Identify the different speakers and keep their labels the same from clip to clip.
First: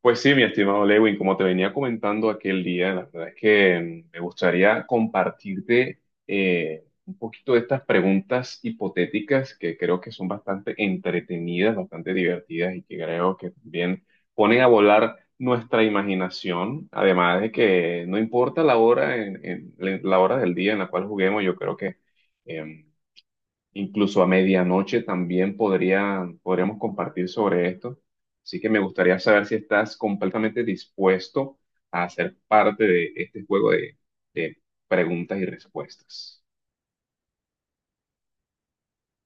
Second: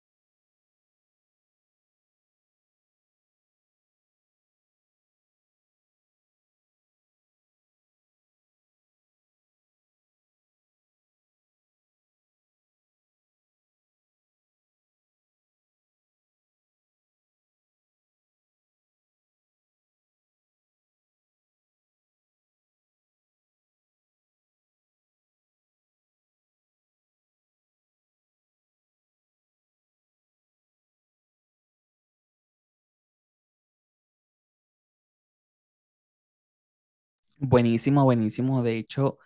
Speaker 1: Pues sí, mi estimado Lewin, como te venía comentando aquel día, la verdad es que me gustaría compartirte un poquito de estas preguntas hipotéticas que creo que son bastante entretenidas, bastante divertidas y que creo que también ponen a volar nuestra imaginación. Además de que no importa la hora, la hora del día en la cual juguemos, yo creo que em, incluso a medianoche también podríamos compartir sobre esto. Así que me gustaría saber si estás completamente dispuesto a ser parte de este juego de preguntas y respuestas.
Speaker 2: Buenísimo, buenísimo. De hecho,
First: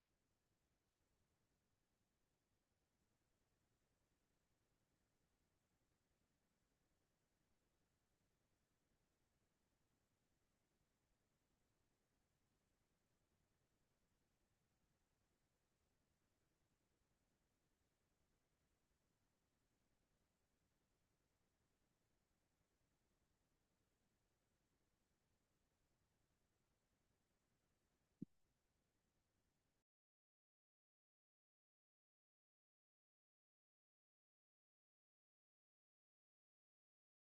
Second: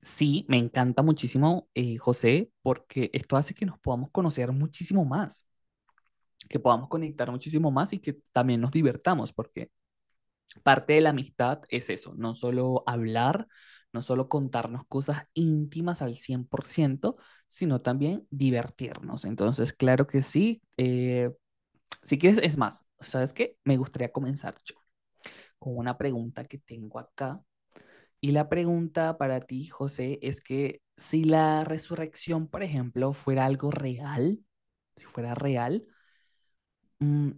Speaker 2: sí, me encanta muchísimo, José, porque esto hace que nos podamos conocer muchísimo más, que podamos conectar muchísimo más y que también nos divertamos, porque parte de la amistad es eso, no solo hablar, no solo contarnos cosas íntimas al 100% sino también divertirnos. Entonces, claro que sí. Si quieres, es más, ¿sabes qué? Me gustaría comenzar yo con una pregunta que tengo acá. Y la pregunta para ti, José, es que si la resurrección, por ejemplo, fuera algo real, si fuera real, mm,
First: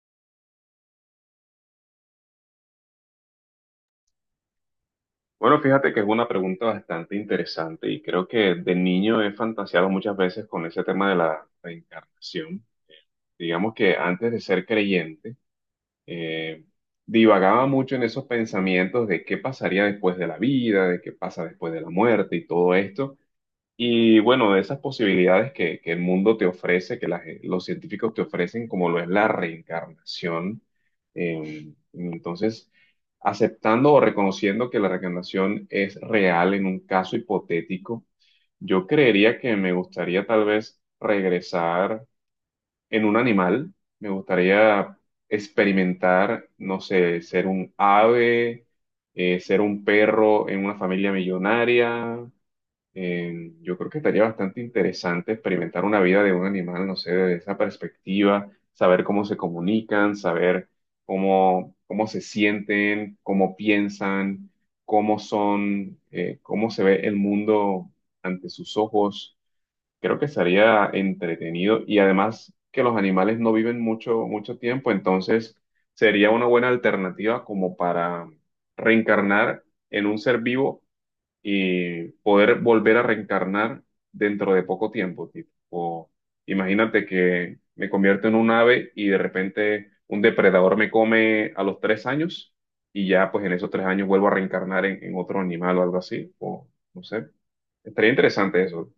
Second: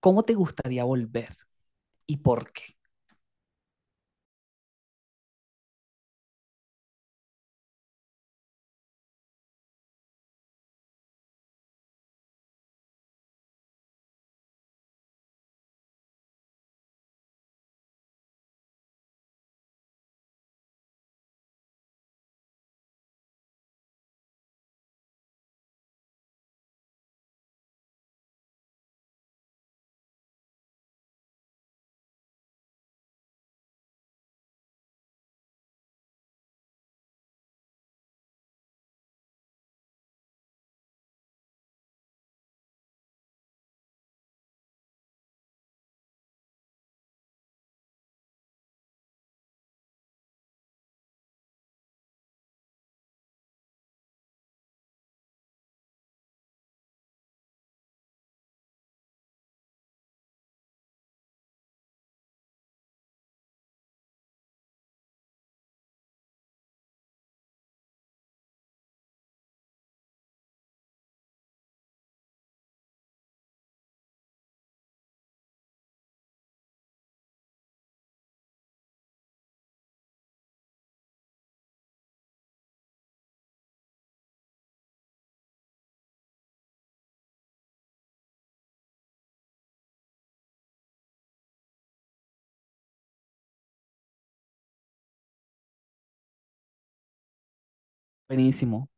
Speaker 2: ¿cómo te gustaría volver y por qué?
Speaker 1: Bueno, fíjate que es una pregunta bastante interesante y creo que de niño he fantaseado muchas veces con ese tema de la reencarnación. Digamos que antes de ser creyente, eh, divagaba mucho en esos pensamientos de qué pasaría después de la vida, de qué pasa después de la muerte y todo esto. Y bueno, de esas posibilidades que el mundo te ofrece, que los científicos te ofrecen, como lo es la reencarnación, entonces, aceptando o reconociendo que la reencarnación es real en un caso hipotético, yo creería que me gustaría tal vez regresar en un animal, me gustaría experimentar, no sé, ser un ave, ser un perro en una familia millonaria. Yo creo que estaría bastante interesante experimentar una vida de un animal, no sé, desde esa perspectiva, saber cómo se comunican, saber cómo se sienten, cómo piensan, cómo son, cómo se ve el mundo ante sus ojos. Creo que sería entretenido y además que los animales no viven mucho, mucho tiempo, entonces sería una buena alternativa como para reencarnar en un ser vivo y poder volver a reencarnar dentro de poco tiempo, tipo. O imagínate que me convierto en un ave y de repente un depredador me come a los tres años y ya pues en esos tres años vuelvo a reencarnar en otro animal o algo así. O no sé, estaría interesante
Speaker 2: Buenísimo,
Speaker 1: eso.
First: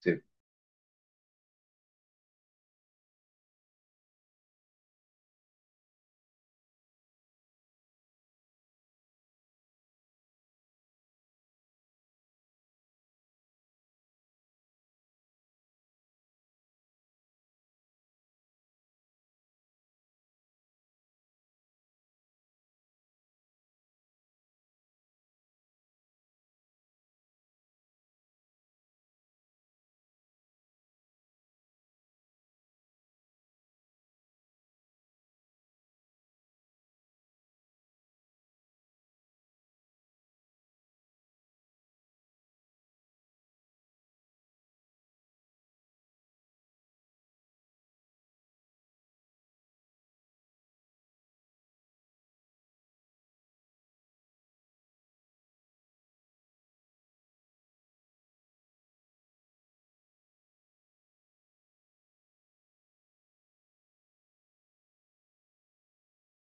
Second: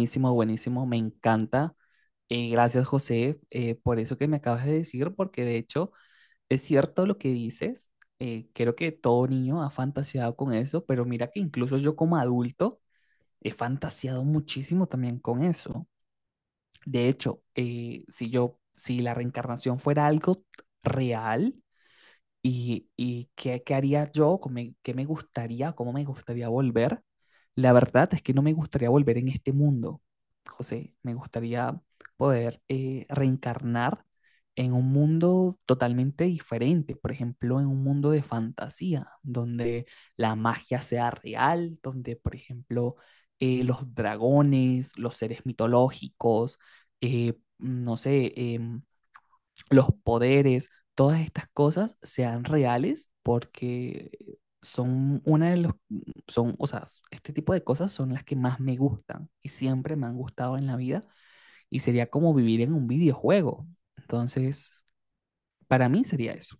Speaker 1: Sí.
Speaker 2: buenísimo, me encanta. Gracias, José, por eso que me acabas de decir, porque de hecho es cierto lo que dices. Creo que todo niño ha fantaseado con eso, pero mira que incluso yo como adulto he fantaseado muchísimo también con eso. De hecho, si la reencarnación fuera algo real, y qué haría yo, ¿ qué me gustaría, cómo me gustaría volver? La verdad es que no me gustaría volver en este mundo, José. Me gustaría poder reencarnar en un mundo totalmente diferente, por ejemplo, en un mundo de fantasía, donde la magia sea real, donde, por ejemplo, los dragones, los seres mitológicos, no sé, los poderes, todas estas cosas sean reales porque son una de los, son, o sea, este tipo de cosas son las que más me gustan y siempre me han gustado en la vida y sería como vivir en un videojuego. Entonces, para mí sería eso.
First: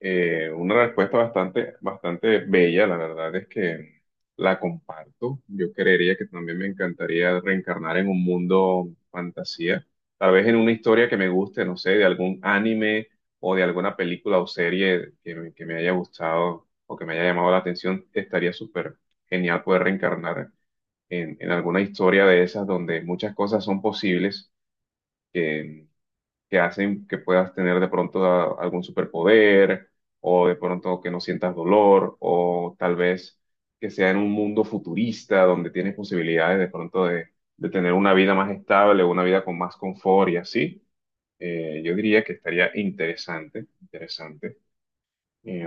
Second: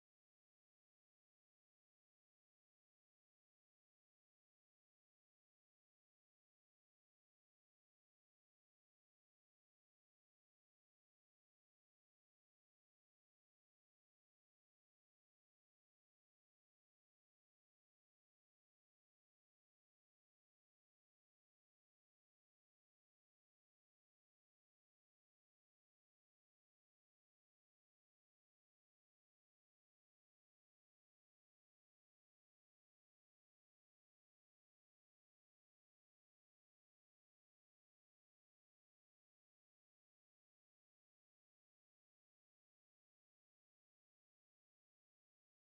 Speaker 1: Una respuesta bastante, bastante bella, la verdad es que la comparto. Yo creería que también me encantaría reencarnar en un mundo fantasía, tal vez en una historia que me guste, no sé, de algún anime o de alguna película o serie que me haya gustado o que me haya llamado la atención. Estaría súper genial poder reencarnar en alguna historia de esas donde muchas cosas son posibles que hacen que puedas tener de pronto algún superpoder o de pronto que no sientas dolor o tal vez que sea en un mundo futurista donde tienes posibilidades de pronto de tener una vida más estable, una vida con más confort y así. Yo diría que estaría interesante, interesante. Eh,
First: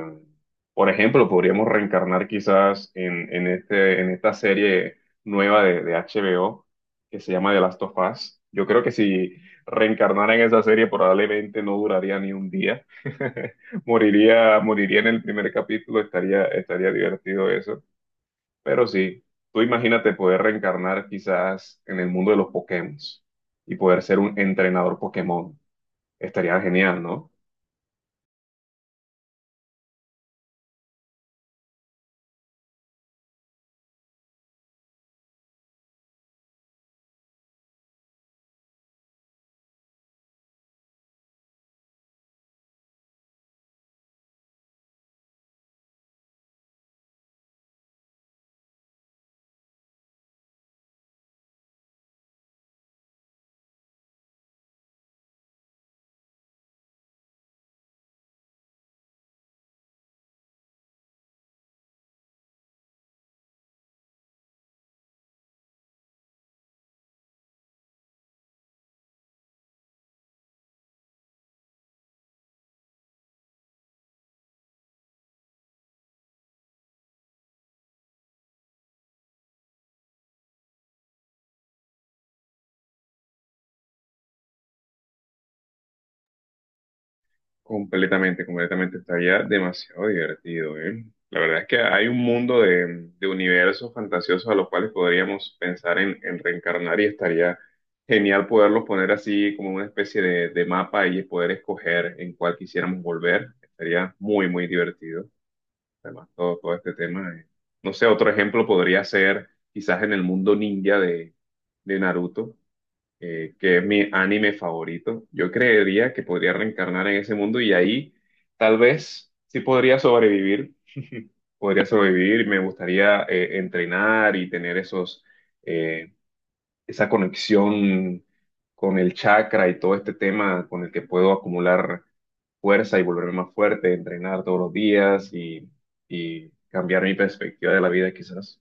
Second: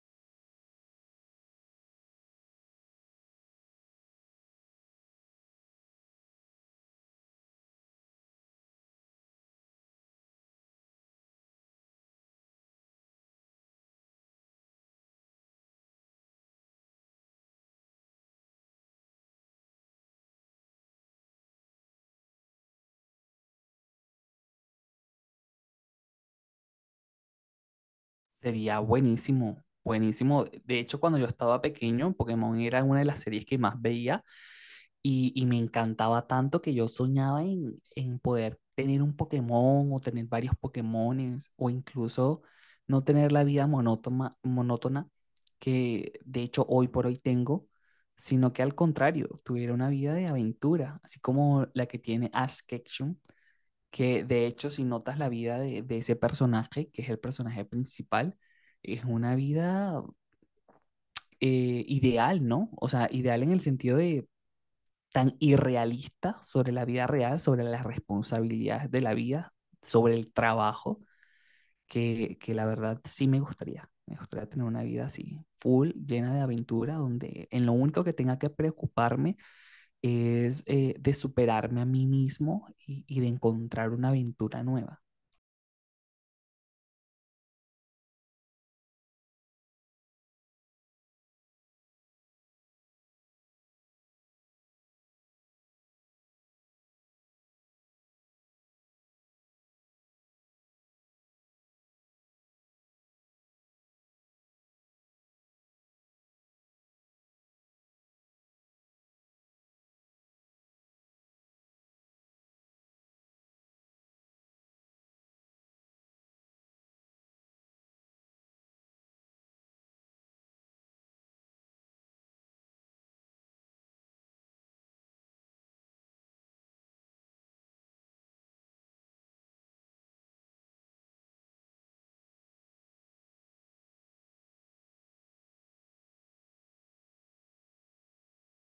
Speaker 1: por ejemplo, podríamos reencarnar quizás en esta serie nueva de HBO que se llama The Last of Us. Yo creo que si reencarnara en esa serie probablemente no duraría ni un día. Moriría en el primer capítulo, estaría divertido eso. Pero sí, tú imagínate poder reencarnar quizás en el mundo de los Pokémon y poder ser un entrenador Pokémon. Estaría genial, ¿no?
Speaker 2: Sería buenísimo, buenísimo. De hecho, cuando yo estaba pequeño, Pokémon era una de las series que más veía. Y me encantaba tanto que yo soñaba en poder tener un Pokémon o tener varios Pokémones o incluso no tener la vida monótona, monótona que de hecho hoy por hoy tengo, sino que al contrario, tuviera una vida de aventura, así como la que tiene Ash Ketchum, que de hecho si notas la vida de ese personaje, que es el personaje principal, es una vida ideal, ¿no? O sea, ideal en el sentido de tan irrealista sobre la vida real, sobre las responsabilidades de la vida, sobre el trabajo, que la verdad sí me gustaría. Me gustaría tener una vida así, full, llena de aventura, donde en lo único que tenga que preocuparme es de superarme a mí mismo y de encontrar una aventura nueva.
Speaker 1: Completamente, completamente. Estaría demasiado divertido, ¿eh? La verdad es que hay un mundo de universos fantasiosos a los cuales podríamos pensar en reencarnar y estaría genial poderlos poner así como una especie de mapa y poder escoger en cuál quisiéramos volver. Estaría muy, muy divertido. Además, todo este tema. No sé, otro ejemplo podría ser quizás en el mundo ninja de Naruto, que es mi anime favorito. Yo creería que podría reencarnar en ese mundo y ahí tal vez sí podría sobrevivir, me gustaría entrenar y tener esos, eh, esa conexión con el chakra y todo este tema con el que puedo acumular fuerza y volverme más fuerte, entrenar todos los días y cambiar mi perspectiva de la vida quizás.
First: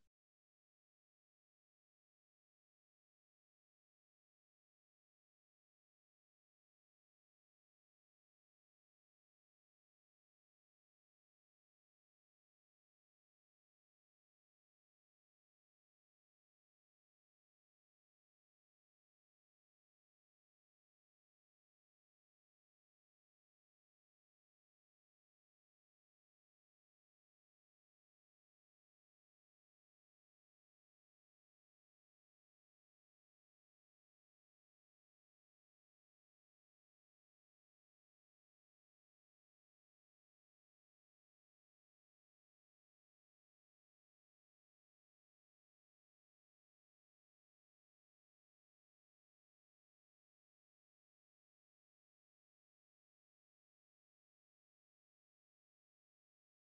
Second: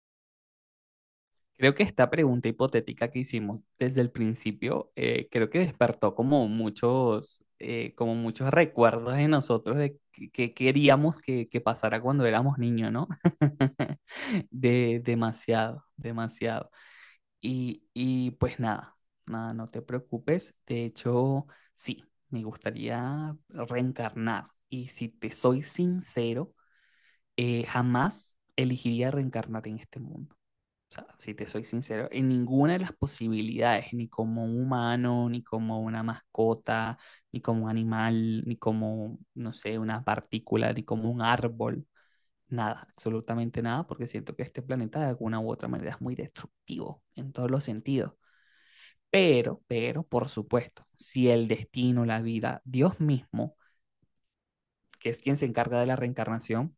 Speaker 2: Creo que esta pregunta hipotética que hicimos desde el principio, creo que despertó como muchos recuerdos de nosotros de que queríamos que pasara cuando éramos niños, ¿no? Demasiado, demasiado. Y pues nada, nada, no te preocupes. De hecho, sí, me gustaría reencarnar. Y si te soy sincero, jamás elegiría reencarnar en este mundo. O sea, si te soy sincero, en ninguna de las posibilidades, ni como un humano, ni como una mascota, ni como un animal, ni como, no sé, una partícula, ni como un árbol, nada, absolutamente nada, porque siento que este planeta de alguna u otra manera es muy destructivo en todos los sentidos. Pero, por supuesto, si el destino, la vida, Dios mismo, que es quien se encarga de la reencarnación,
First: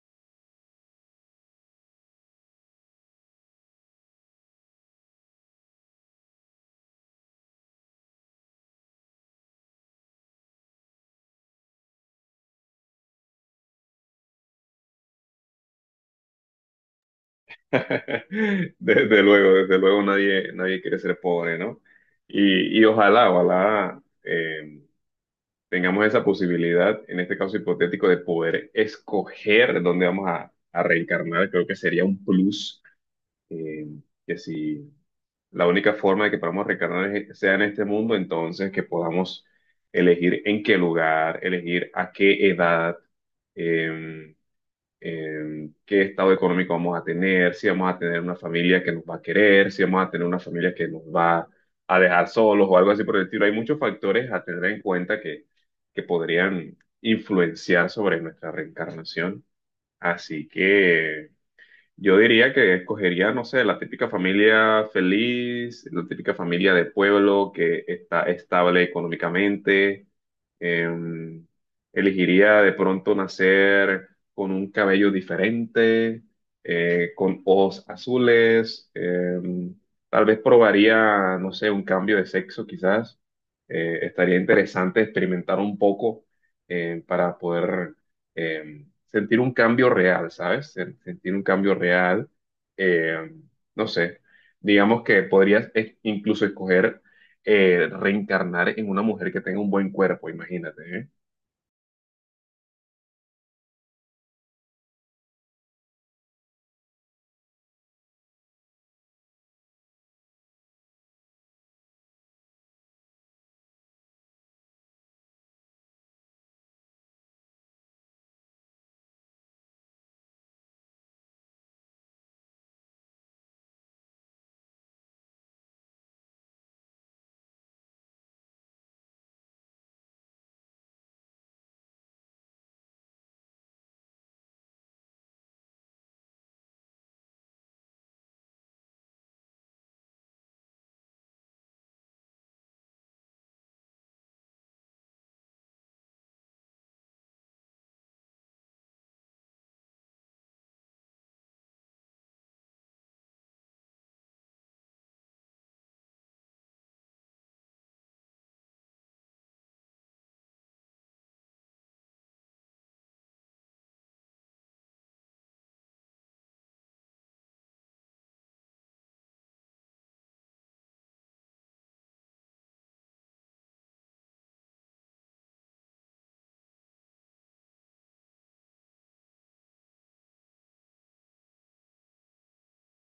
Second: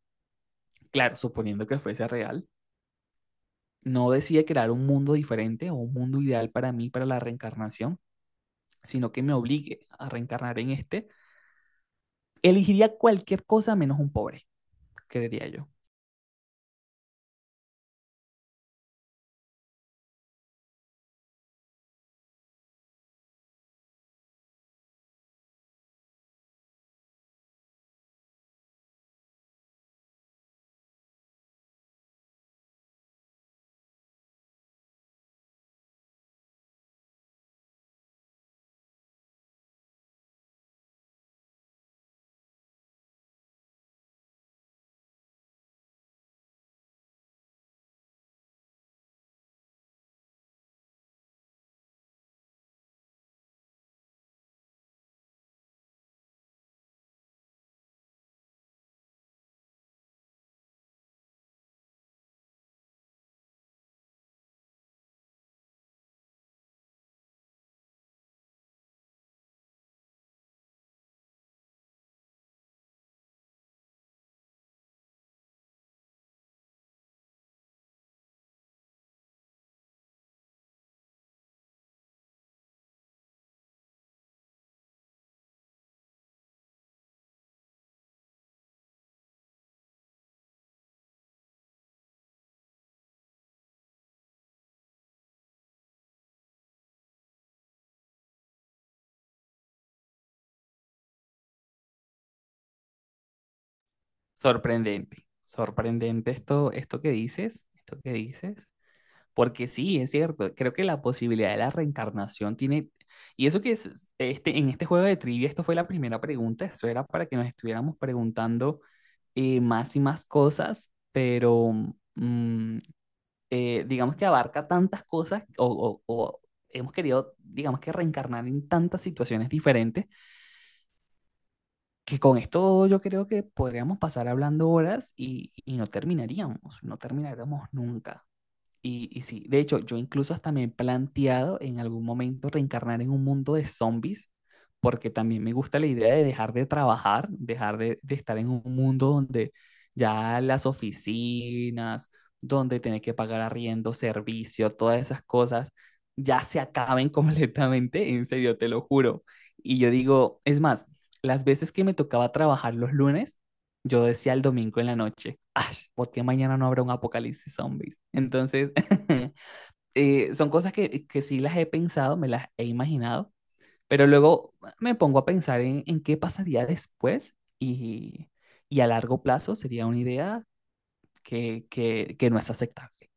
Speaker 2: claro, suponiendo que fuese real, no decide crear un mundo diferente o un mundo ideal para mí, para la reencarnación, sino que me obligue a reencarnar en este, elegiría cualquier cosa menos un pobre, creería yo.
Speaker 1: Desde luego nadie, nadie quiere ser pobre, ¿no? Y ojalá, ojalá, tengamos esa posibilidad, en este caso hipotético, de poder escoger dónde vamos a reencarnar. Creo que sería un plus, eh, que si la única forma de que podamos reencarnar sea en este mundo, entonces que podamos elegir en qué lugar, elegir a qué edad. eh, Qué estado económico vamos a tener, si vamos a tener una familia que nos va a querer, si vamos a tener una familia que nos va a dejar solos o algo así por el estilo. Hay muchos factores a tener en cuenta que podrían influenciar sobre nuestra reencarnación. Así que yo diría que escogería, no sé, la típica familia feliz, la típica familia de pueblo que está estable económicamente. Em, Elegiría de pronto nacer con un cabello diferente, con ojos azules. Tal vez probaría, no sé, un cambio de sexo quizás. Estaría interesante experimentar un poco para poder eh, sentir un cambio real, ¿sabes? Sentir un cambio real, eh, no sé, digamos que podrías incluso escoger reencarnar en una mujer que tenga un buen cuerpo, imagínate, ¿eh?
Speaker 2: Sorprendente, sorprendente esto que dices, porque sí, es cierto, creo que la posibilidad de la reencarnación tiene, y eso que es, en este juego de trivia, esto fue la primera pregunta, eso era para que nos estuviéramos preguntando más y más cosas, pero, mm, digamos que abarca tantas cosas o hemos querido, digamos que reencarnar en tantas situaciones diferentes, que con esto yo creo que podríamos pasar hablando horas y no terminaríamos, no terminaríamos nunca. Y sí, de hecho, yo incluso hasta me he planteado en algún momento reencarnar en un mundo de zombies, porque también me gusta la idea de dejar de trabajar, dejar de estar en un mundo donde ya las oficinas, donde tener que pagar arriendo, servicio, todas esas cosas, ya se acaben completamente, en serio, te lo juro. Y yo digo, es más, las veces que me tocaba trabajar los lunes, yo decía el domingo en la noche, "Ay, ¿por qué mañana no habrá un apocalipsis zombies?" Entonces, son cosas que sí las he pensado, me las he imaginado, pero luego me pongo a pensar en qué pasaría después y a largo plazo sería una idea que no es aceptable.